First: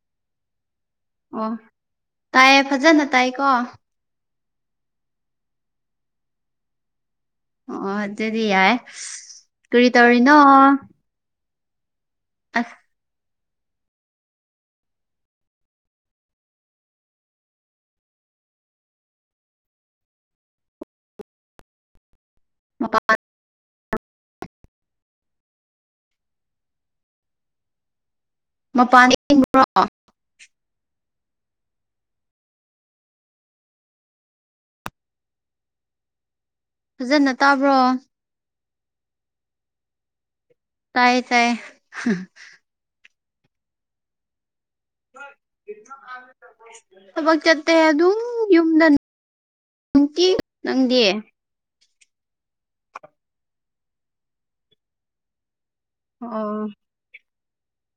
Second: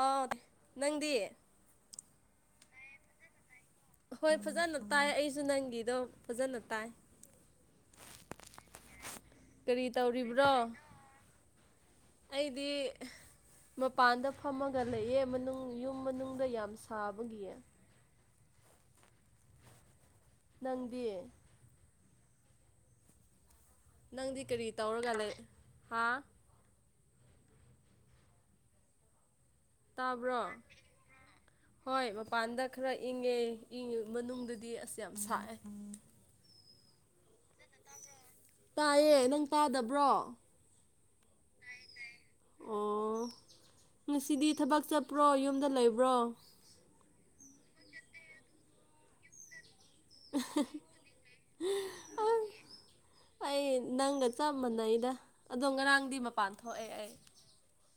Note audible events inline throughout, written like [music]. ꯑꯥꯎ꯫ ꯅꯪꯗꯤ꯫ ꯑꯣ ꯇꯥꯏꯌꯦ ꯐꯖꯅ ꯇꯥꯏꯀꯣ꯫ ꯍꯣꯏ ꯐꯖꯅ ꯇꯥꯏ ꯑꯩꯁꯨ ꯅꯪꯒꯤꯗꯣ ꯐꯖꯅ ꯇꯥꯏ꯫ ꯑꯣ ꯑꯣ ꯑꯗꯨꯗꯤ ꯌꯥꯔꯦ ꯀꯔꯤ ꯇꯧꯔꯤꯅꯣ꯫ ꯑꯩꯗꯤ꯫ ꯑꯁ ꯃꯄꯥꯟꯗ ꯐꯝꯃꯒ ꯂꯩꯌꯦ ꯃꯅꯨꯡ ꯌꯨꯝ ꯃꯅꯨꯡꯗ ꯌꯥꯝ ꯁꯥꯕꯒꯤ꯫ ꯅꯪꯗꯤ꯫ [unintelligible] ꯅꯪꯗꯤ ꯀꯔꯤ ꯇꯧꯔꯒ ꯂꯩ ꯍꯥ꯫ ꯃꯄꯥꯟꯗ ꯏꯪꯕ꯭ꯔꯣ꯫ ꯇꯥꯕ꯭ꯔꯣ꯫ ꯍꯣꯏ ꯃꯄꯥꯟꯗ ꯈꯔ ꯏꯪꯉꯦ ꯏꯪꯉꯤ ꯃꯅꯨꯡꯗꯗꯤ ꯑꯁ ꯌꯥꯝ ꯁꯥꯏ꯫ ꯐꯖꯅ꯫ ꯇꯥꯕ꯭ꯔꯣ ꯇꯥꯏꯌꯦ ꯅꯪ ꯇꯥꯗꯕ꯭ꯔꯣ꯫ ꯇꯥꯏꯌꯦ ꯇꯥꯏꯌꯦ꯫ ꯑꯣ ꯉꯁꯤꯗꯤ ꯊꯕꯛ ꯆꯠ ꯊꯕꯛ ꯆꯠꯇꯦ ꯑꯗꯨꯝ ꯌꯨꯝꯗ ꯅꯨꯡꯇꯤ ꯅꯪꯗꯤ꯫ ꯑꯩ ꯅꯪꯒ ꯆꯞ ꯃꯥꯟꯅꯩꯗ ꯑꯗꯣ ꯉꯔꯥꯡ ꯑꯣ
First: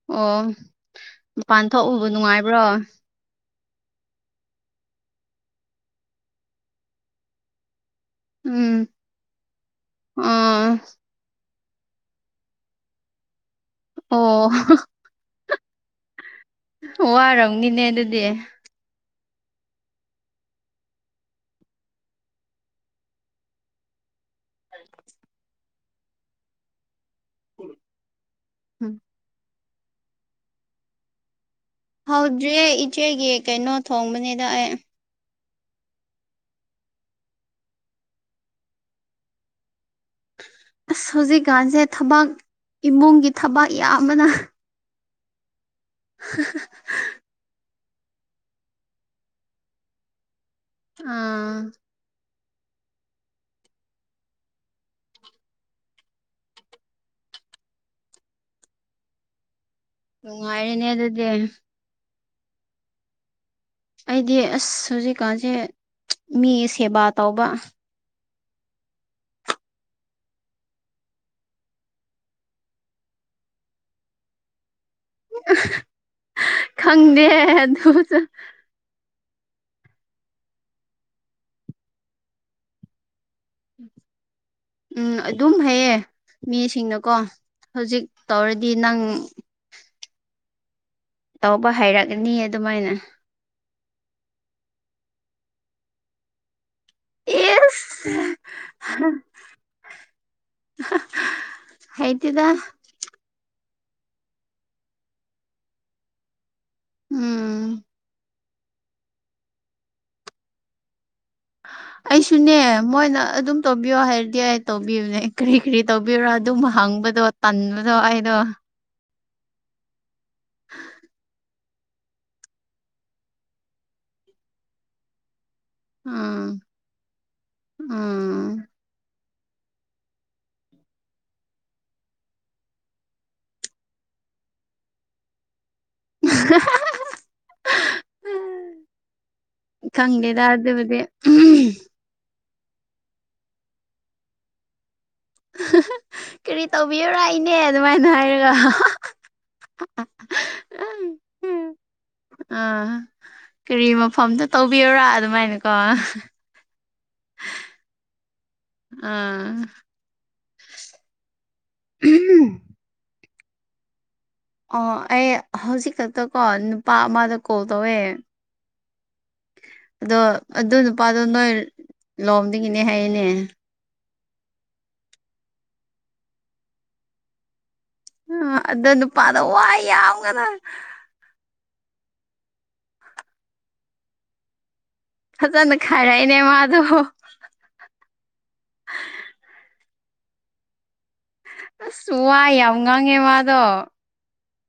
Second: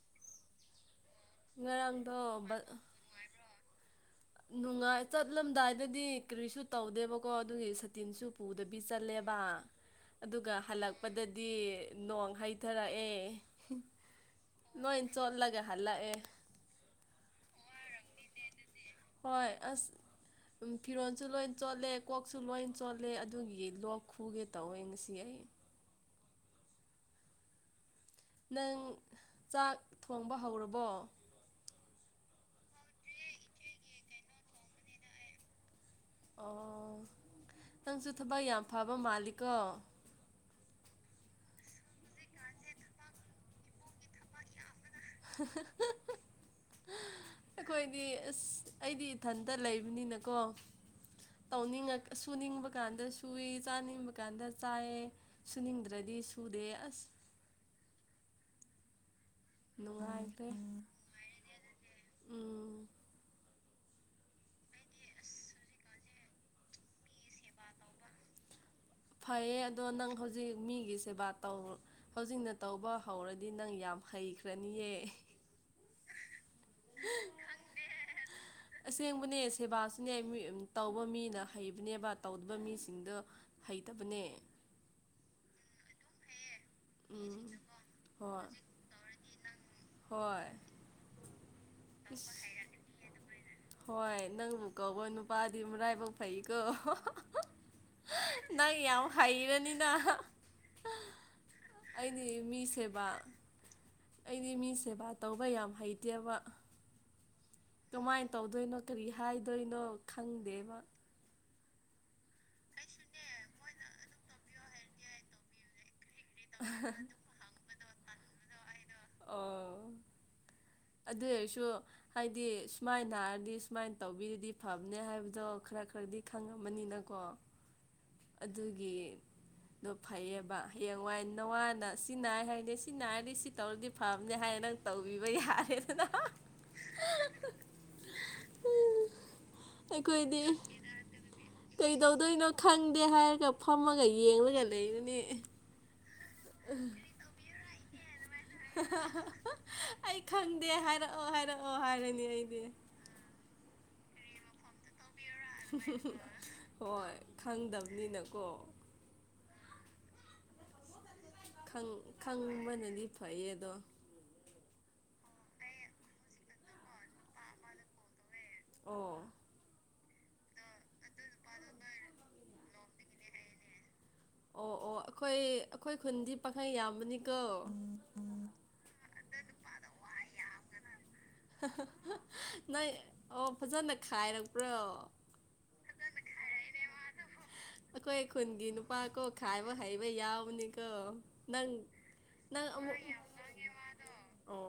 ꯑꯣ ꯃꯄꯥꯟ ꯊꯣꯛꯎꯕ ꯉꯔꯥꯡꯗꯣ ꯅꯨꯡꯉꯥꯏꯕ꯭ꯔꯣ꯫ ꯅꯨꯡꯉꯥꯏ ꯆꯠꯂꯝꯗꯥꯏꯗꯗꯤ ꯀꯔꯤꯁꯨ ꯇꯧꯗꯦꯕꯀꯣ ꯑꯗꯨꯒꯤ ꯁꯠ ꯇꯤꯟꯁꯨ ꯄꯨꯗꯕꯤ ꯎꯝ ꯆꯠꯂꯦꯕ ꯑꯗꯨꯒ ꯑꯥ ꯍꯜꯂꯛꯄꯗꯗꯤ꯫ ꯅꯣꯡ ꯍꯩꯊꯔꯛꯑꯦ꯫ ꯑꯣ ꯂꯣꯏ ꯆꯣꯠꯂꯒ ꯍꯜꯂꯛꯑꯦ ꯋꯥꯔꯝꯅꯤꯅꯦ ꯑꯗꯨꯗꯤ꯫ ꯍꯣꯏ ꯑꯁ꯫ ꯎꯝ ꯐꯤꯔꯣꯟꯁꯨ ꯂꯣꯏ ꯆꯣꯠꯂꯦ ꯀꯣꯛꯁꯨ ꯂꯣꯏ ꯆꯣꯠꯂꯦ ꯑꯗꯨꯒꯤ ꯂꯣꯛ ꯈꯨꯒꯦ ꯇꯧꯋꯦ ꯉꯁꯤ ꯑꯩ ꯅꯪ ꯎꯝ ꯆꯥꯛ ꯊꯣꯡꯕ ꯍꯧꯔꯕꯣ ꯍꯧꯗ꯭ꯔꯤꯌꯦ ꯏꯆꯦꯒꯤ ꯀꯩꯅꯣ ꯊꯣꯡꯕꯅꯤꯗ ꯑꯩ ꯑꯣ ꯅꯪꯁꯨ ꯊꯕꯛ ꯌꯥꯝ ꯐꯕ ꯃꯥꯜꯂꯤꯀꯣ ꯑꯁ ꯍꯧꯖꯤꯛꯀꯥꯟꯁꯦ ꯊꯕꯛ ꯏꯕꯨꯡꯒꯤ ꯊꯕꯛ ꯌꯥꯝꯕꯅ ꯌꯥꯝꯕꯅ [unintelligible] [unintelligible] ꯑꯩꯈꯣꯏꯗꯤ ꯑꯁ ꯑꯩꯗꯤ ꯏꯊꯟꯇ ꯂꯩꯕꯅꯤꯅꯀꯣ ꯑꯥ ꯇꯧꯅꯤꯡꯉꯛ ꯁꯨꯅꯤꯡꯕ ꯀꯥꯟꯗ ꯁꯨꯏ ꯆꯥꯅꯤꯡꯕ ꯀꯥꯟꯗ ꯆꯥꯏꯌꯦ ꯁꯨꯅꯤꯡꯗ꯭ꯔꯗꯤ ꯁꯨꯗꯦ ꯑꯁ ꯅꯨꯡꯉꯥꯏꯇꯦ ꯅꯨꯡꯉꯥꯏꯔꯦꯅꯦ ꯑꯗꯨꯗꯤ [inaudible] ꯎꯝ ꯑꯩꯗꯤ ꯑꯁ ꯍꯧꯖꯤꯛꯀꯥꯟꯁꯦ ꯃꯤꯒꯤ ꯁꯦꯕꯥ ꯇꯧꯕ ꯐꯩꯌꯦ ꯑꯗꯣ ꯅꯪ ꯍꯧꯖꯤꯛ ꯃꯤꯒꯤ ꯁꯦꯕꯥ ꯇꯧ ꯍꯧꯖꯤꯛꯅ ꯇꯧꯕ ꯍꯧꯔꯗꯤ ꯅꯪ ꯌꯥꯝ ꯍꯩꯈ꯭ꯔꯅꯤꯌꯦ ꯈꯪꯗꯦ ꯑꯗꯨꯁꯨ ꯑꯁꯦꯡꯕꯅꯦ ꯁꯦꯕꯥꯁꯨꯅꯦ ꯃꯤ ꯇꯧꯕ ꯃꯤꯅ ꯍꯩꯕꯅꯦꯕ ꯇꯧꯗꯕ ꯃꯤꯁꯤꯡꯗꯣ ꯍꯩꯇꯕꯅꯦ ꯎꯝ ꯑꯗꯨꯝ ꯍꯩꯌꯦ ꯃꯤꯁꯤꯡꯅꯀꯣ ꯎꯝ ꯍꯧꯖꯤꯛ ꯍꯣꯏ ꯇꯧꯔꯗꯤ ꯅꯪ ꯍꯣꯏ ꯇꯧꯕ ꯍꯩꯔꯛꯑꯅꯤ ꯑꯗꯨꯃꯥꯏꯅ ꯍꯣꯏ ꯅꯪꯕꯨ ꯀꯣꯕ ꯅꯨꯄꯥꯗꯤ ꯃꯥꯔꯥꯏ ꯕꯛ ꯐꯩꯀꯣ ꯏꯁ ꯅꯪ ꯌꯥꯝ ꯍꯩꯔꯅꯤꯅ ꯑꯩꯗꯤ ꯍꯩꯇꯦꯗ ꯃꯤ ꯁꯦꯕꯥ ꯑꯩꯗꯤ ꯃꯤ ꯁꯦꯕꯥ ꯇꯧꯕ ꯌꯥꯝ ꯍꯩꯇꯦꯕ ꯎꯝ ꯀꯃꯥꯏꯅ ꯇꯧꯗꯣꯏꯅꯣ ꯀꯔꯤ ꯍꯥꯏꯗꯣꯏꯅꯣ ꯈꯪꯗꯦꯕ ꯑꯩꯁꯨꯅꯦ ꯃꯣꯏꯅ ꯑꯗꯨꯝ ꯇꯧꯕꯤꯌꯣ ꯍꯥꯏꯔꯗꯤ ꯑꯩ ꯇꯧꯕꯤꯌꯨꯅꯦ ꯀꯔꯤ ꯀꯔꯤ ꯇꯧꯕꯤ ꯌꯨꯔ ꯑꯗꯨꯝꯕ ꯍꯪꯕꯗꯣ ꯇꯟꯕꯗꯣ ꯑꯩꯗꯣ ꯑꫭ ꯑꯗꯨ ꯑꯣꯏꯁꯨ ꯍꯥꯏꯗꯤ ꯁꯨꯃꯥꯏꯅ ꯅꯥꯔꯗꯤ ꯍꯥꯏꯔꯗꯤ ꯁꯨꯃꯥꯏꯅ ꯇꯧꯕꯤꯔꯗꯤ ꯐꯕꯅꯦ ꯍꯥꯏꯕꯗꯣ ꯈꯔ ꯈꯔꯗꯤ ꯎꯝ ꯈꯪꯉꯃꯅꯤꯅꯀꯣ ꯎꯝ ꯑꯗꯨꯒꯤ ꯑꯗꯨ ꯐꯩꯌꯦꯕ ꯍꯌꯦꯡꯋꯥꯏ ꯅꯋꯥꯅ ꯁꯤ ꯅꯥꯏ ꯍꯥꯏꯅꯦ ꯁꯤ ꯅꯥꯏꯔꯗꯤ ꯁꯤ ꯇꯧꯔꯗꯤ ꯐꯕꯅꯦ ꯍꯥꯏꯌꯦ ꯅꯪ ꯇꯧꯕꯤꯕ ꯌꯥꯔꯦ [inaudible] ꯈꯪꯗ°ꯗꯥ ꯑꯩꯈꯣꯏꯗꯤ ꯑꯗꯨꯕꯨꯗꯤ ꯀꯩꯗꯧꯗꯣꯏꯅꯣ ꯈꯪꯗꯦ ꯍꯥꯏꯔꯒ ꯐꯝꯃꯒ ꯌꯦꯡꯂꯡꯉꯒ ꯂꯩꯕꯅꯦ ꯀꯔꯤ ꯇꯧꯕꯤꯌꯨꯔꯥ ꯏꯅꯦ ꯑꯗꯨꯃꯥꯏꯅ ꯍꯥꯏꯔꯒ ꯑꯩ ꯈꯪꯗꯦ ꯍꯥꯏꯔꯛꯑꯣ ꯍꯥꯏꯔꯛꯑꯣ ꯍꯥꯏꯔꯅꯤ ꯑꯩꯗꯤ ꯑꯥ ꯀꯔꯤ ꯃꯐꯝꯗ ꯇꯧꯕꯤꯌꯨꯔꯥ ꯑꯗꯨꯃꯥꯏꯅꯀꯣ ꯍꯣꯏ ꯈꯪꯗꯕꯅꯤꯅꯀꯣ ꯑꯥ ꯈꯪ ꯈꯪꯕꯅꯗꯤ ꯐꯩꯌꯦ ꯑꯗꯣ ꯑ ꯑꯩ ꯍꯧꯖꯤꯛ ꯈꯛꯇ ꯀꯣ ꯅꯨꯄꯥ ꯑꯃꯗ ꯀꯣꯜ ꯇꯧꯋꯦ ꯑꯣ ꯑꯗꯣ ꯑꯗꯨ ꯅꯨꯄꯥꯗꯣ ꯅꯣꯏ ꯂꯣꯝꯗꯒꯤꯅꯦ ꯍꯥꯏꯌꯦꯅꯦ ꯑꯣ ꯑꯣ ꯑꯩꯈꯣꯏ ꯑꯈꯣꯏ ꯈꯨꯟꯗꯤ ꯄꯥꯈꯩ ꯌꯥꯝꯕꯅꯤꯀꯣ ꯑ ꯑꯗꯣ ꯅꯨꯄꯥꯗꯣ ꯋꯥ ꯌꯥꯝꯉꯔ ꯅꯪ ꯑꯣ ꯐꯖꯅ ꯈꯥꯏꯔꯛꯄ꯭ꯔꯣ ꯐꯖꯅ ꯈꯥꯏꯔꯛꯑꯦꯅꯦ ꯃꯥꯗꯣ ꯑꯩꯈꯣꯏ ꯈꯨꯟꯒꯤ ꯅꯨꯄꯥ ꯀꯣ ꯈꯥꯏꯕ ꯍꯩꯕ ꯌꯥꯎꯕꯅꯤꯀꯣ ꯅꯪꯪ ꯑꯁ ꯋꯥ ꯅꯪ ꯌꯥꯝ ꯑꯃꯨꯛ ꯉꯥꯡꯉꯦ ꯃꯥꯗꯣ ꯑꯣ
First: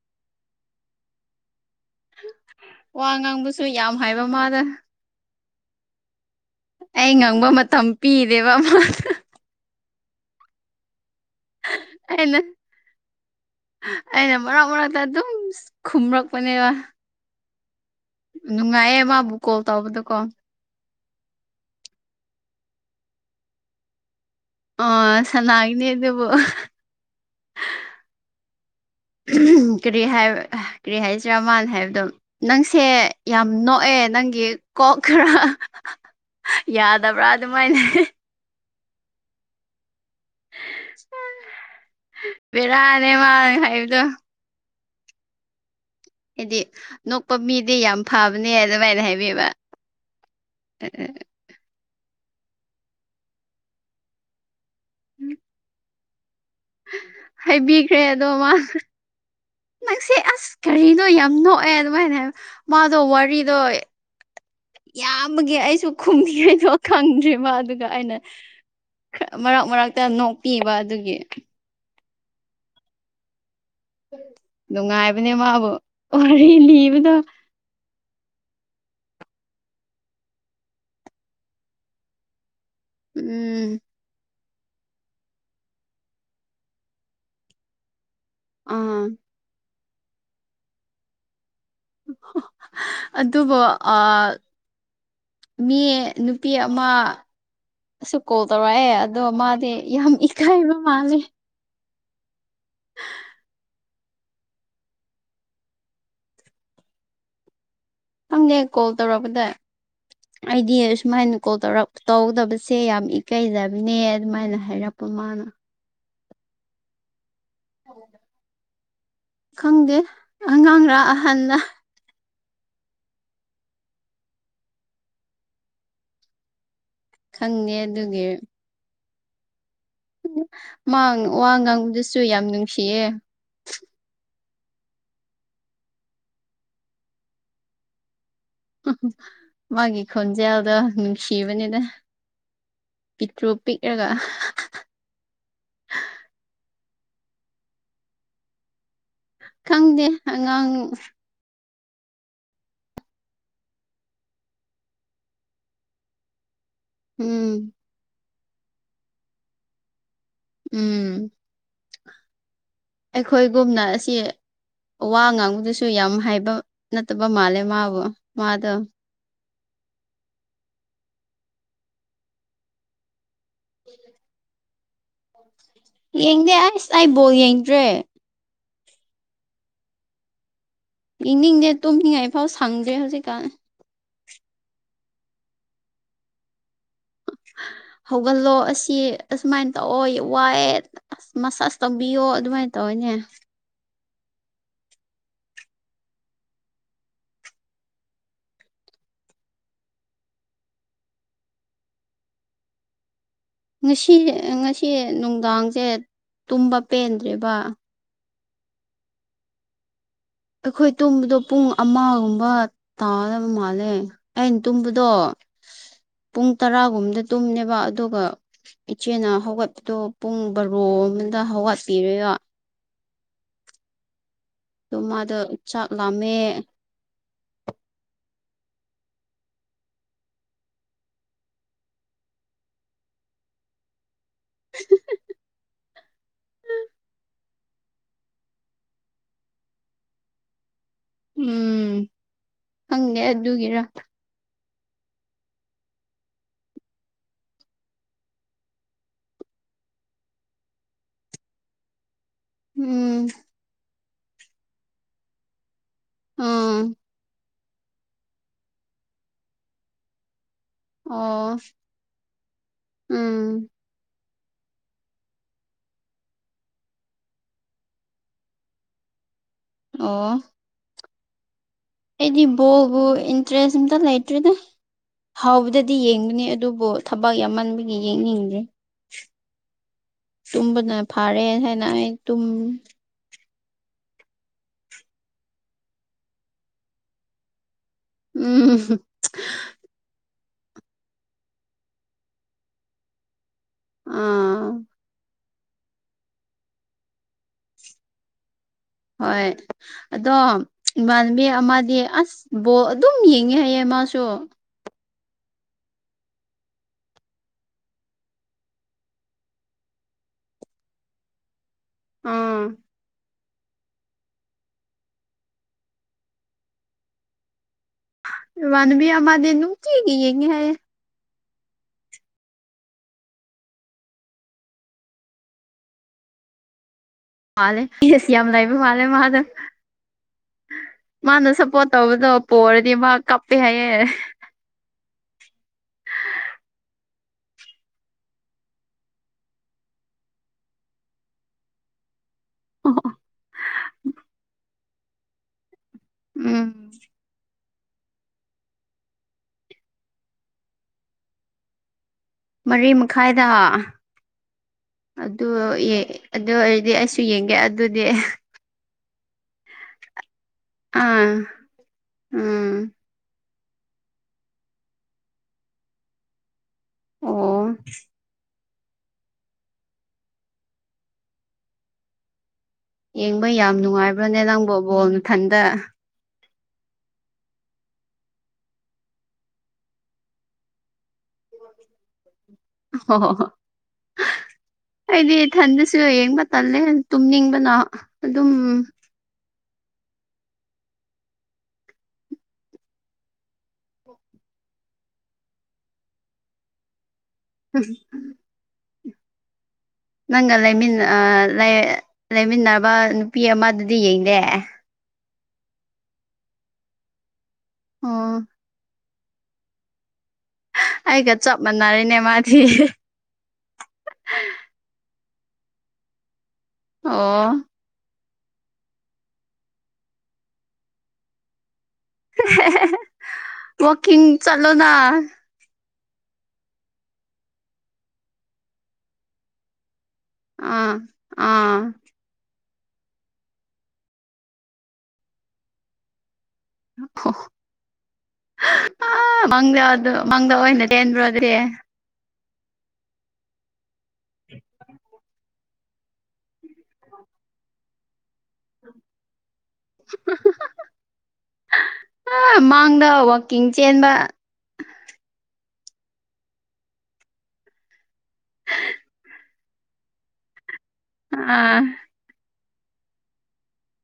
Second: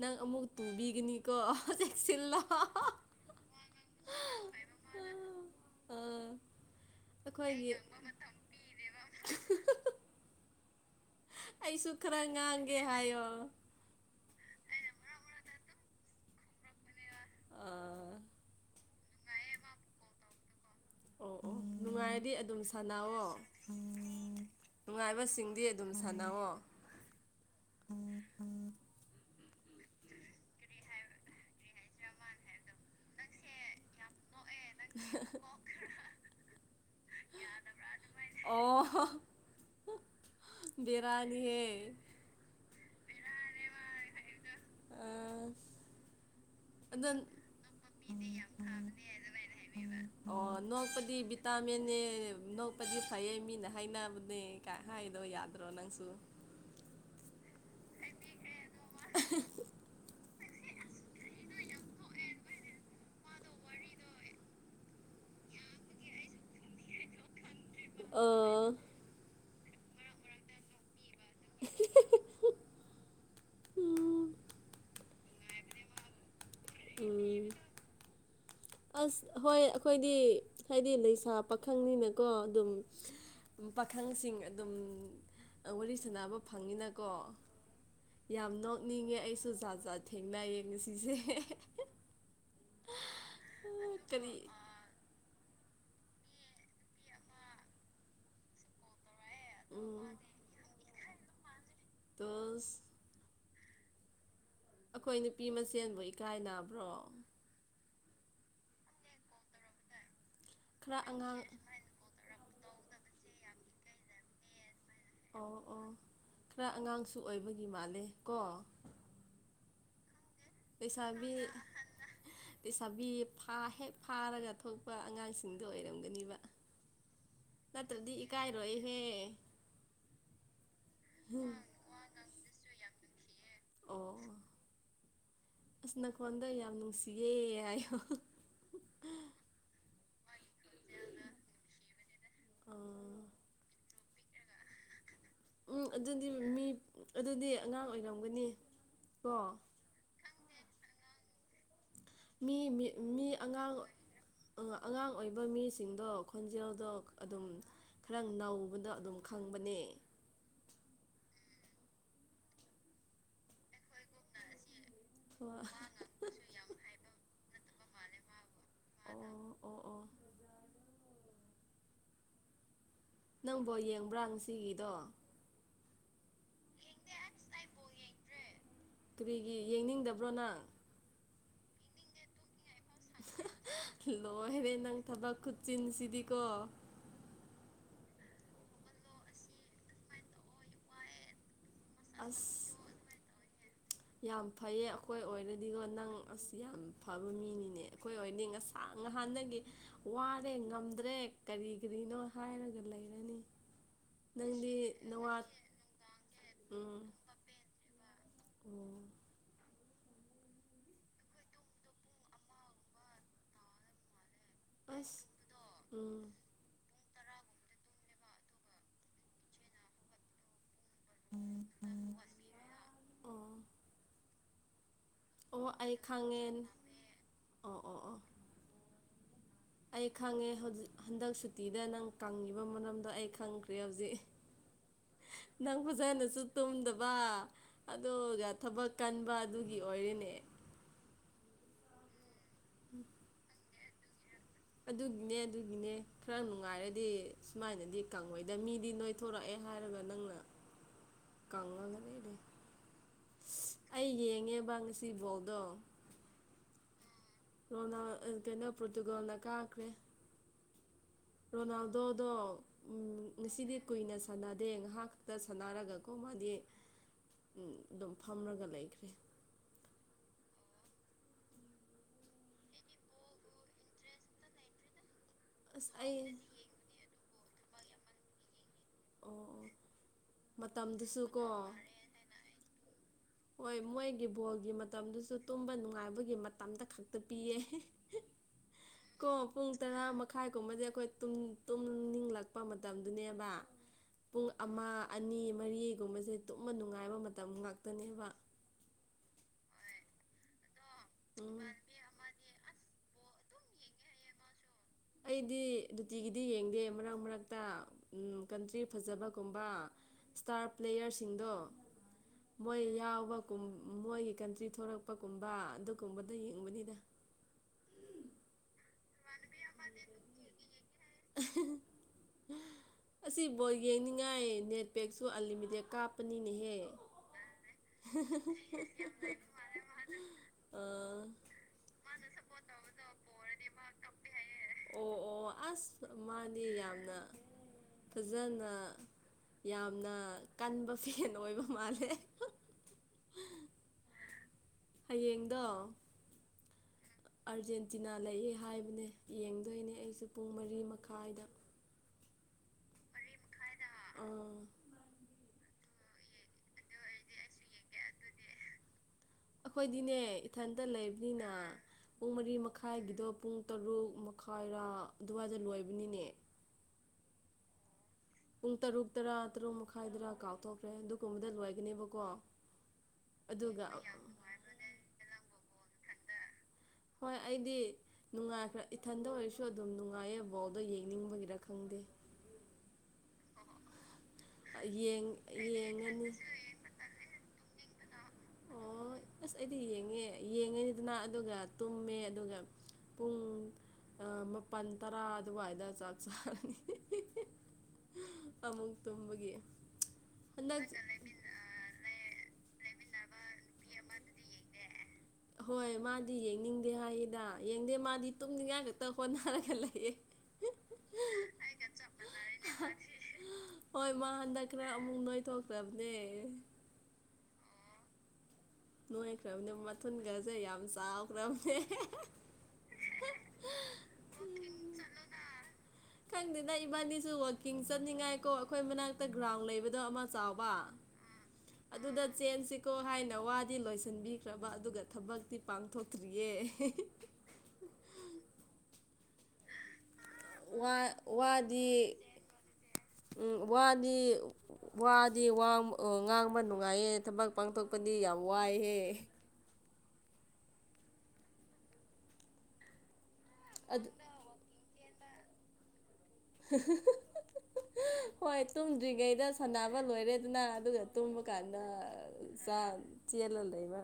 ꯅꯪ ꯑꯃꯨꯛ ꯇꯨꯕꯤꯒꯅꯤ ꯀꯣ ꯆꯦꯛꯁꯤꯜꯂꯣ ꯋꯥ ꯉꯥꯡꯕꯁꯨ ꯌꯥꯝ ꯍꯥꯏꯕ ꯃꯥꯗ ꯅꯪ ꯑꯣ ꯑꯩ ꯉꯥꯡꯕ ꯃꯇꯝ ꯄꯤꯗꯦꯕ ꯑꯃ ꯑꯩꯁꯨꯨ ꯈ꯭ꯔ ꯑꯩꯅ ꯉꯥꯡꯒꯦ ꯍꯥꯏꯌꯣ ꯑꯩꯅ ꯃꯔꯛ ꯃꯔꯛꯇ ꯑꯗꯨꯝ ꯈꯨꯝꯔꯛꯄꯅꯦꯕ ꯑ ꯅꯨꯡꯉꯥꯏꯌꯦ ꯃꯥꯕꯨ ꯀꯣꯜ ꯇꯧꯕꯗꯣꯀꯣ ꯑꯣ ꯑꯣ ꯅꯨꯡꯉꯥꯏꯔꯗꯤ ꯑꯗꯨꯝ ꯁꯥꯟꯅꯥꯎꯑꯣ ꯑ ꯅꯨꯡꯉꯥꯏꯕꯁꯤꯡꯗꯤ ꯁꯅꯥꯒꯤꯅꯤ ꯑꯗꯨꯝ ꯑꯗꯨꯕꯨ ꯁꯥꯟꯅꯧꯋꯣ ꯎꯝ ꯎꯝ ꯀꯔꯤ ꯍꯥꯏ ꯀꯔꯤ ꯍꯥꯏꯁꯤꯔꯥ ꯃꯥꯅ ꯍꯥꯏꯕꯗꯣ ꯅꯪꯁꯦ ꯌꯥꯝ ꯅꯣꯛꯑꯦ ꯅꯪꯒꯤ ꯀꯣꯛ ꯈꯔ ꯌꯥꯗꯕ꯭ꯔꯥ ꯑꯗꯨꯃꯥꯏꯅ ꯑꯣ ꯕꯦꯔꯥꯅꯤꯍꯦ ꯕꯦꯔꯥꯅꯦ ꯃꯥꯅ ꯍꯥꯏꯥꯕꯗꯣ ꯍꯥꯏꯗꯤ ꯅꯪ ꯅꯣꯛꯄ ꯃꯤꯗꯤ ꯌꯥꯝ ꯐꯕꯅꯦ ꯑꯗꯨꯃꯥꯏꯅ ꯍꯥꯏꯕꯤꯕ [unintelligible] ꯑꯣ ꯅꯣꯡꯄꯗꯤ ꯇꯥꯃꯤꯟꯅꯦ ꯅꯣꯛꯄꯗꯤ ꯐꯩꯌꯦ ꯃꯤꯅ ꯍꯥꯏꯅꯕꯅꯦ ꯀꯥꯏ ꯍꯥꯏꯗꯣ ꯌꯥꯗ꯭ꯔꯣ ꯅꯪꯁꯨ ꯍꯥꯏꯕꯤꯈ꯭ꯔꯦ ꯑꯗꯣ ꯃꯥ ꯅꯪꯁꯦ ꯑꯁ ꯀꯔꯤꯅꯣ ꯌꯥꯝ ꯅꯣꯛꯑꯦ ꯑꯗꯨꯃꯥꯏꯅ ꯃꯥꯗꯣ ꯋꯥꯔꯤꯗꯣ ꯌꯥꯝꯕꯒꯤ ꯑꯩꯁꯨ ꯈꯨꯝꯕꯤꯔꯩꯗꯣ ꯈꯪꯗ꯭ꯔꯤ ꯃꯥꯁꯨꯀ ꯑꯗꯨꯒ ꯑꯩꯅ ꯑꯥ ꯃꯔꯛ ꯃꯔꯛꯇ ꯅꯣꯛꯄꯤꯕ ꯑꯗꯨꯒꯤ [unintelligible] ꯅꯨꯡꯉꯥꯏꯕꯅꯦ ꯃꯥꯕꯨ ꯋꯥꯔꯤ ꯂꯤꯕꯗꯣ ꯎꯝ ꯑꯁ ꯍꯣꯏ ꯑꯈꯣꯏꯗꯤ ꯍꯥꯏꯗꯤ ꯂꯩꯁꯥ ꯄꯥꯈꯪꯅꯤꯅꯀꯣ ꯑꯗꯨꯝ ꯎꯝ ꯄꯥꯈꯪꯁꯤꯡ ꯑꯗꯨꯝ ꯋꯥꯔꯤ ꯁꯥꯟꯅꯕ ꯐꯪꯅꯤꯅꯥꯀꯣ ꯌꯥꯝ ꯑꯥ ꯅꯣꯛꯅꯤꯡꯉꯦ ꯑꯩꯁꯨ ꯖꯥꯠ ꯖꯥꯠ ꯊꯦꯡꯅꯩꯌꯦ ꯉꯁꯤꯁꯦ ꯑꯗꯨꯕꯣ ꯑ ꯀꯔꯤ ꯃꯤ ꯅꯨꯄꯤ ꯑꯃ ꯉꯁꯤ ꯀꯣꯜ ꯇꯧꯔꯛꯑꯦ ꯑꯗꯣ ꯃꯥꯗꯤ ꯌꯥꯝ ꯏꯀꯥꯏꯕ ꯃꯥꯜꯂꯦ ꯭ꯎꯝ ꯑꯩꯈꯣꯏ ꯅꯨꯄꯤ ꯃꯁꯦꯟꯕꯨ ꯏꯀꯥꯏꯅꯕ꯭ꯔꯣ ꯈꯪꯗꯦ ꯀꯣꯜ ꯇꯧꯔꯛꯄꯗ ꯑꯩꯗꯤ ꯈꯔ ꯑꯁꯨꯃꯍꯥꯏꯅ ꯑꯉꯥꯡ ꯀꯣꯜ ꯇꯧꯔꯛ ꯇꯧꯗꯕꯁꯦ ꯌꯥꯝ ꯏꯀꯩꯖꯕꯅꯦ ꯑꯗꯨꯃꯥꯏꯅ ꯍꯥꯏꯔꯛ ꯑꯣ ꯑꯣ ꯈꯔ ꯑꯉꯥꯡꯁꯨ ꯑꯣꯏꯕꯒꯤ ꯃꯥꯜꯂꯦ ꯀꯣ ꯈꯪꯗꯦ ꯑꯉꯥꯡꯔ ꯂꯩꯁꯥꯕꯤ ꯑꯍꯟꯔ ꯂꯩꯁꯥꯕꯤ ꯐꯥ ꯍꯦꯛ ꯐꯥꯔꯒ ꯊꯣꯛꯄ ꯑꯉꯥꯡꯁꯤꯡꯗꯣ ꯑꯣꯏꯔꯝꯒꯅꯤꯕ ꯈꯪꯗꯦ ꯅꯠꯇ꯭ꯔꯗꯤ ꯑꯗꯨꯒꯤ ꯏꯀꯥꯏꯔꯣꯏꯍꯦ ꯃꯥ ꯋꯥ ꯉꯥꯡꯕꯗꯁꯨ ꯌꯥꯝ ꯅꯨꯡꯁꯤꯌꯦ ꯑꯣ ꯑꯣ ꯑꯁ ꯅꯈꯣꯟꯗ ꯌꯥꯝ ꯅꯨꯡꯁꯤꯌꯦ ꯍꯥꯏꯌꯣ ꯃꯥꯒꯤ ꯈꯣꯟꯖꯦꯜ ꯗꯣ ꯅꯨꯡꯁꯤꯕꯅꯤꯗ ꯑꯥ ꯄꯤꯛꯇ꯭ꯔꯨꯛ ꯄꯤꯛꯔꯒ ꯎꯝ ꯑꯗꯨꯗꯤ ꯃꯤ ꯑꯗꯨꯗꯤ ꯑꯉꯥꯡ ꯑꯣꯏꯔꯝꯒꯅꯤ ꯀꯣ ꯈꯪꯗꯦ ꯑꯉꯥꯡ ꯃꯤ ꯃꯤ ꯃꯤ ꯑꯉꯥꯡ ꯑ ꯑꯉꯥꯡ ꯑꯣꯏꯕ ꯃꯤꯁꯤꯡꯗꯣ ꯈꯣꯟꯖꯦꯜꯗꯣ ꯑꯗꯨꯝ ꯎꯝ ꯈꯔ ꯅꯧꯕꯗꯣ ꯑꯗꯨꯝ ꯈꯪꯕꯅꯦ ꯎꯝ ꯑꯩꯈꯣꯏꯒꯨꯝꯅ ꯑꯁꯤ ꯋꯥ ꯍꯣꯏ ꯉꯥꯡꯕꯗꯁꯨ ꯌꯥꯝ ꯍꯩꯕ ꯅꯠꯇꯕ ꯃꯥꯂꯦ ꯃꯥꯕꯨ ꯃꯥꯗꯣ ꯑꯣ ꯑꯣ ꯑꯣ ꯅꯪ ꯕꯣꯜ ꯌꯦꯡꯕ꯭ꯔꯥ ꯉꯁꯤꯒꯤꯗꯣ ꯌꯦꯡꯗꯦ ꯑꯁ ꯑꯩ ꯕꯣꯜ ꯌꯦꯡꯗ꯭ꯔꯦ ꯀꯔꯤꯒꯤ ꯌꯦꯡꯅꯤꯡꯗꯕ꯭ꯔꯣ ꯅꯪ ꯌꯦꯡꯅꯤꯡꯗꯦ ꯇꯨꯝꯅꯤꯡꯉꯥꯏꯐꯥꯎ ꯁꯪꯗꯦ ꯍꯧꯖꯤꯛꯀꯥꯟ ꯂꯣꯏꯔꯦ ꯅꯪ ꯊꯕꯛ ꯈꯨꯠꯆꯤꯟꯁꯤꯗꯤꯀꯣ ꯍꯧꯒꯠꯂꯣ ꯑꯁꯤ ꯑꯁꯨꯃꯥꯏꯅ ꯇꯧꯑꯣ ꯋꯥꯏꯌꯦ ꯑ ꯃꯁꯥꯁ ꯇꯧꯕꯤꯌꯣ ꯑꯗꯨꯃꯥꯏ ꯑꯁ ꯇꯧꯋꯦꯅꯦ ꯌꯥꯝ ꯐꯩꯌꯦ ꯑꯩꯈꯣꯏ ꯑꯣꯏꯔꯗꯤꯉꯣ ꯅꯪ ꯑꯁ ꯌꯥꯝ ꯐꯕ ꯃꯤꯅꯤꯅꯦ ꯑꯩꯈꯣꯏ ꯑꯣꯏꯗꯤ ꯉꯁꯥꯡ ꯉꯍꯥꯟꯗꯒꯤ ꯋꯥꯔꯦ ꯉꯝꯗ꯭ꯔꯦ ꯀꯔꯤ ꯀꯔꯤꯅꯣ ꯍꯥꯏꯔꯒ ꯂꯩꯔꯅꯤ ꯉꯁꯤ ꯑ ꯅꯪꯗꯤ ꯉꯁꯤ ꯅꯋꯥ ꯅꯨꯡꯗꯥꯡꯁꯦ ꯇꯨꯝꯕ ꯎꯝ ꯄꯦꯟꯗ꯭ꯔꯦꯕ ꯑꯣ ꯑꯩꯈꯣꯏ ꯇꯨꯝꯕꯗꯣ ꯄꯨꯡ ꯑꯃꯒꯨꯝꯕ ꯇꯥꯔꯕ ꯃꯥꯜꯂꯦ ꯑꯩꯅ ꯇꯨꯝꯕꯗꯣ ꯑꯁ ꯎꯝ ꯄꯨꯡ ꯇꯔꯥꯒꯨꯝꯗ ꯇꯨꯝꯅꯦꯕ ꯑꯗꯨꯒ ꯏꯆꯦꯅ ꯍꯧꯒꯠꯄꯗꯣ ꯄꯨꯡ ꯕꯔꯣ ꯑꯃꯗ ꯍꯧꯒꯠꯄꯤꯔꯦꯕ ꯑꯣ ꯑꯗꯣ ꯃꯥ ꯑꯣ ꯑꯩ ꯈꯥꯡꯉꯦ ꯑꯣ ꯑꯣ ꯑꯣ ꯑꯩ ꯈꯪꯉꯦ ꯍꯧꯖꯤꯛ ꯍꯟꯗꯛ ꯁꯨꯇꯤꯗ ꯅꯪ ꯀꯪꯉꯤꯕ ꯃꯔꯝꯗꯣ ꯑꯩ ꯈꯪꯈ꯭ꯔꯦ ꯍꯧꯖꯤꯛ ꯅꯪ ꯐꯖꯅꯁꯨ ꯇꯨꯝꯗꯕ ꯑꯗꯨꯒ ꯊꯕꯛ ꯀꯟꯕ ꯑꯗꯨꯒꯤ ꯑꯣꯏꯔꯤꯅꯦ ꯎꯝ ꯈꯪꯗꯦ ꯑꯗꯨꯒꯤꯔ ꯑꯗꯨꯒꯤꯅꯦ ꯑꯗꯨꯒꯤꯅꯦ ꯈꯔ ꯅꯨꯡꯉꯥꯏꯔꯗꯤ ꯁꯨꯃꯥꯏꯅꯗꯤ ꯀꯪꯉꯣꯏꯗ ꯃꯤꯗꯤ ꯅꯣꯏ ꯊꯣꯔꯛꯑꯦ ꯍꯥꯏꯔꯒ ꯅꯪꯅ [inaudible] ꯀꯪꯉꯒ ꯂꯩꯩꯔꯦ ꯎꯝ ꯑꯩ ꯌꯦꯡꯉꯦꯕ ꯉꯁꯤ ꯕꯣꯜꯗꯣ ꯎꯝ ꯔꯣꯅꯥ ꯑꯥ ꯀꯩꯅꯣ ꯄꯣꯔꯇꯨꯒꯜꯅ ꯀꯥꯈ꯭ꯔꯦ ꯑꯣ ꯔꯣꯅꯥꯜꯗꯣꯗꯣ ꯎꯝ ꯉꯁꯤꯗꯤ ꯀꯨꯏꯅ ꯁꯥꯟꯅꯗꯦ ꯉꯍꯥꯛ ꯈꯛꯇ ꯁꯥꯟꯅꯔꯒꯀꯣ ꯃꯥꯗꯤ ꯎꯝ ꯗꯨꯝ ꯐꯝꯔꯒ ꯂꯩꯈ꯭ꯔꯦ꯫ ꯑꯣ ꯑꯩꯗꯤ ꯕꯣꯜꯕꯨ ꯏꯟꯇꯔꯦꯁ ꯑꯝꯇ ꯂꯩꯇ꯭ꯔꯦꯗ ꯑꯁ ꯍꯥꯎꯕꯗꯗꯤ ꯑꯩ ꯌꯦꯡꯕꯅꯤ ꯗꯨꯕꯨ ꯊꯕꯛ ꯌꯥꯝꯃꯟꯕꯒꯤ ꯌꯦꯡꯅꯤꯡꯗꯔ꯭ꯦ ꯑꯣ ꯑꯣ ꯇꯨꯝꯕꯅ ꯃꯇꯝꯗꯨꯁꯨ ꯐꯥꯔꯦ ꯀꯣ ꯍꯥꯏꯅ ꯑꯩ ꯇꯨꯝ ꯍꯣꯏ ꯃꯣꯏꯒꯤ ꯕꯣꯜꯒꯤ ꯃꯇꯝꯗꯨꯁꯨ ꯇꯨꯝꯕ ꯅꯨꯡꯉꯥꯏꯕꯒꯤ ꯃꯇꯝꯗ ꯈꯛꯇ ꯄꯤꯌꯦ ꯎꯝ ꯀꯣ ꯄꯨꯡ ꯇꯔꯥ ꯃꯈꯥꯏꯒꯨꯝꯕꯗꯤ ꯑꯩꯈꯣꯏ ꯇꯨꯝ ꯇꯨꯝꯅꯤꯡꯂꯛꯄ ꯃꯇꯝꯗꯨꯅꯦꯕ ꯄꯨꯡ ꯑꯥ ꯑꯃ ꯑꯅꯤ ꯃꯔꯤꯒꯨꯝꯕꯁꯦ ꯇꯨꯝꯅ ꯅꯨꯡꯉꯥꯏꯕ ꯃꯇꯝ ꯉꯥꯛꯇꯅꯦꯕ ꯍꯣꯏ ꯑꯗꯣ ꯏꯃꯥꯟꯕꯤ ꯎꯝ ꯑꯃꯗꯤ ꯑꯁ ꯕꯣꯜ ꯑꯗꯨꯝ ꯌꯦꯡꯉꯦ ꯍꯥꯏꯌꯦ ꯃꯥꯁꯨ ꯑꯩꯗꯤ ꯅꯨꯇꯤꯒꯤꯗꯤ ꯌꯦꯡꯗꯦ ꯃꯔꯛ ꯃꯔꯛꯇ ꯎꯝ ꯀꯟꯇ꯭ꯔꯤ ꯐꯖꯕꯒꯨꯝꯕ ꯁꯇ꯭ꯥꯔ ꯄ꯭ꯂꯦꯌꯔꯁꯤꯡꯗꯣ ꯑꯥ ꯃꯣꯏ ꯌꯥꯎꯕ ꯒꯨꯝ ꯃꯣꯏꯒꯤ ꯀꯟꯇ꯭ꯔꯤ ꯊꯣꯔꯛꯄꯒꯨꯝꯕ ꯑꯗꯨꯒꯨꯝꯕꯗ ꯌꯦꯡꯕꯅꯤꯗ ꯏꯃꯥꯟꯅꯕꯤ ꯑꯃꯗꯤ ꯅꯨꯡꯇꯤꯒꯤ ꯌꯦꯡꯉꯦ ꯍꯥꯏꯌꯦ ꯑꯁꯤ ꯕꯣꯜ ꯌꯦꯡꯅꯤꯡꯉꯥꯏ ꯅꯦꯠꯄꯦꯛꯁꯨ ꯑꯟꯂꯤꯃꯤꯇꯦꯠ ꯀꯥꯞꯄꯅꯤꯅꯦꯍꯦ ꯃꯥꯜꯂꯦ ꯑꯩꯁ ꯌꯥꯝ ꯂꯩꯥꯏꯕ ꯃꯥꯜꯂꯦ ꯃꯥꯗꯣ ꯃꯥꯅ ꯁꯞꯄꯣꯔꯠ ꯇꯧꯕꯗꯣ ꯄꯣꯔꯗꯤ ꯃꯥ ꯀꯞꯄꯦ ꯍꯥꯏꯌꯦ ꯑꯣ ꯑꯣ ꯑꯁ ꯃꯥꯗꯤ ꯌꯥꯝꯅ ꯐꯖꯟꯅ ꯌꯥꯝꯅ ꯀꯟꯕ ꯐꯦꯟ ꯑꯣꯏꯕ ꯃꯥꯜꯂꯦ ꯑꯣ ꯑꯣ ꯍꯌꯦꯡꯗꯣ ꯎꯝ ꯑꯥꯔꯖꯦꯟꯇꯤꯅꯥ ꯂꯩꯌꯦ ꯍꯥꯏꯕꯅꯦ ꯌꯦꯡꯗꯣꯏꯅꯦ ꯑꯩꯁꯨ ꯄꯨꯡ ꯃꯔꯤ ꯃꯈꯥꯏꯗ ꯃꯔꯤ ꯃꯈꯥꯏꯗ ꯑꯥ ꯑꯗꯨ ꯌꯦ ꯑꯗꯨ ꯑꯣꯏꯔꯗꯤ ꯑꯩꯁꯨ ꯌꯦꯡꯒꯦ ꯑꯗꯨꯗꯤ ꯑꯈꯣꯏꯗꯤꯅꯦ ꯏꯊꯟꯇ ꯑꯥ ꯂꯩꯕꯅꯤꯅ ꯄꯨꯡ ꯃꯔꯤ ꯎꯝ ꯃꯈꯥꯏꯒꯤꯗꯣ ꯄꯨꯡ ꯇꯔꯨꯛ ꯃꯈꯥꯏꯔꯥ ꯑꯗꯨꯋꯥꯏꯗ ꯂꯣꯏꯕꯅꯤꯅꯦ ꯑꯣ ꯄꯨꯡ ꯇꯔꯨꯛ ꯇꯔꯥ ꯇꯔꯨꯛ ꯃꯈꯥꯏꯗꯔꯥ ꯀꯥꯎꯊꯣꯛꯈ꯭ꯔꯦ ꯑꯗꯨꯒꯨꯝꯕꯗ ꯂꯣꯏꯒꯅꯦꯕꯀꯣ ꯌꯦꯡꯕ ꯌꯥꯝ ꯑꯗꯨꯒ ꯅꯨꯡꯉꯥꯏꯕ꯭ꯔꯅꯦ ꯅꯪꯕꯨ ꯕꯣꯜ ꯃꯊꯟꯗ ꯍꯣꯏ ꯑꯩꯗꯤ ꯅꯨꯡꯉꯥꯏꯈ꯭ꯔ ꯏꯊꯟꯇ ꯑꯣꯏꯔꯁꯨ ꯑꯗꯨꯝ ꯅꯨꯡꯉꯥꯏꯌꯦ ꯕꯣꯜꯗꯣ ꯌꯦꯡꯅꯤꯡꯕꯒꯤꯔ ꯈꯪꯗꯦ꯫ ꯍꯣ ꯍꯣ ꯍꯣ ꯌꯦꯡ ꯑꯩꯗꯤ ꯏꯊꯟꯗꯁꯨ ꯌꯦꯡꯉꯅꯤ ꯌꯦꯡꯕ ꯇꯜꯂꯦ꯫ ꯇꯨꯝꯅꯤꯡꯕꯅ ꯑꯗꯨꯝ ꯑꯣ ꯑꯁ ꯑꯩꯗꯤ ꯌꯦꯡꯉꯦ ꯌꯦꯡꯉꯦꯗꯅ ꯑꯗꯨꯒ ꯇꯨꯝꯃꯦ ꯑꯗꯨꯒ ꯄꯨꯡ ꯑ ꯃꯄꯟ ꯇꯔꯥ ꯑꯗꯨꯋꯥꯏꯗ ꯆꯥꯛ ꯆꯥꯔꯅꯤ꯫ ꯎꯝ ꯑꯃꯨꯛ ꯇꯨꯝꯕꯒꯤ ꯫ ꯅꯪꯒ ꯂꯩꯃꯤꯟꯅ ꯑ ꯂꯩ ꯂꯩꯃꯤꯟꯅꯕ ꯅꯨꯄꯤ ꯑꯃ ꯅꯨꯄꯤ ꯑꯃꯗꯨꯗꯤ ꯌꯦꯡꯗꯦ ꯍꯣꯏ ꯃꯥꯗꯤ ꯌꯦꯡꯅꯤꯡꯗꯦ ꯍꯥꯏꯌꯦꯗ ꯌꯦꯡꯗꯦ ꯃꯥꯗꯤ ꯇꯨꯝꯅꯤꯡꯉꯥꯏ ꯈꯛꯇ ꯍꯣꯠꯅꯔꯒ ꯂꯩꯌꯦ ꯑꯩꯒ ꯆꯞ ꯃꯥꯅꯔꯦꯅꯦ ꯃꯥꯗꯤ ꯍꯣꯏ ꯃꯥ ꯍꯟꯗꯛ ꯈꯔ ꯑꯃꯨꯛ ꯅꯣꯏꯊꯣꯛꯈꯔꯕꯅꯦ ꯑꯣ ꯅꯣꯏꯈ꯭ꯔꯝꯅꯦ ꯃꯊꯨꯟꯒꯥꯖꯦ ꯌꯥꯝ ꯆꯥꯎꯈ꯭ꯔꯝꯅꯦ ꯋꯥꯛꯀꯤꯡ ꯆꯠꯂꯣꯅ ꯈꯪꯗꯦꯗ ꯏꯕꯥꯅꯤꯁꯨ ꯋꯥꯛꯀꯤꯡ ꯆꯠꯅꯤꯡꯉꯥꯏ ꯀꯣ ꯑꯈꯣꯏ ꯃꯅꯥꯛꯇ ꯒ꯭ꯔꯥꯎꯟ ꯂꯩꯕꯗꯣ ꯑꯃ ꯆꯥꯎꯕ ꯑꯥ ꯑꯥ ꯑꯗꯨꯗ ꯆꯦꯟꯁꯤ ꯀꯣ ꯍꯥꯏꯅ ꯋꯥꯗꯤ ꯂꯣꯏꯁꯤꯟꯕꯤꯈ꯭ꯔꯕ ꯑꯗꯨꯒ ꯊꯕꯛꯇꯤ ꯄꯥꯡꯊꯣꯛꯇ꯭ꯔꯤꯌꯦ [unintelligible] ꯃꯪꯗ ꯑꯗꯨ ꯃꯪꯗ ꯑꯣꯏꯅ ꯆꯦꯟꯕ꯭ꯔꯣ ꯑꯗꯨꯗꯤ ꯏ ꯎꯝ ꯋꯥꯗꯤ ꯋꯥꯗꯤ ꯋꯥꯝ ꯑꯣ ꯉꯥꯡꯕ ꯅꯨꯡꯉꯥꯏꯌꯦ ꯊꯕꯛ ꯄꯥꯡꯊꯣꯛꯄꯗꯤ ꯌꯥꯝ ꯋꯥꯏꯍꯦ ꯃꯥꯡꯗ ꯋꯥꯛꯀꯤꯡ ꯑꯗꯨ ꯆꯦꯟꯕ ꯍꯣꯏ ꯇꯨꯝꯗ꯭ꯔꯤꯉꯩꯗ ꯁꯥꯅꯕ ꯂꯣꯏꯔꯦꯗꯅ ꯑꯗꯨꯒ ꯑꯥ ꯇꯨꯝꯕꯀꯥꯟꯗ ꯆꯥꯟ ꯆꯦꯜꯂ ꯂꯩꯩꯕ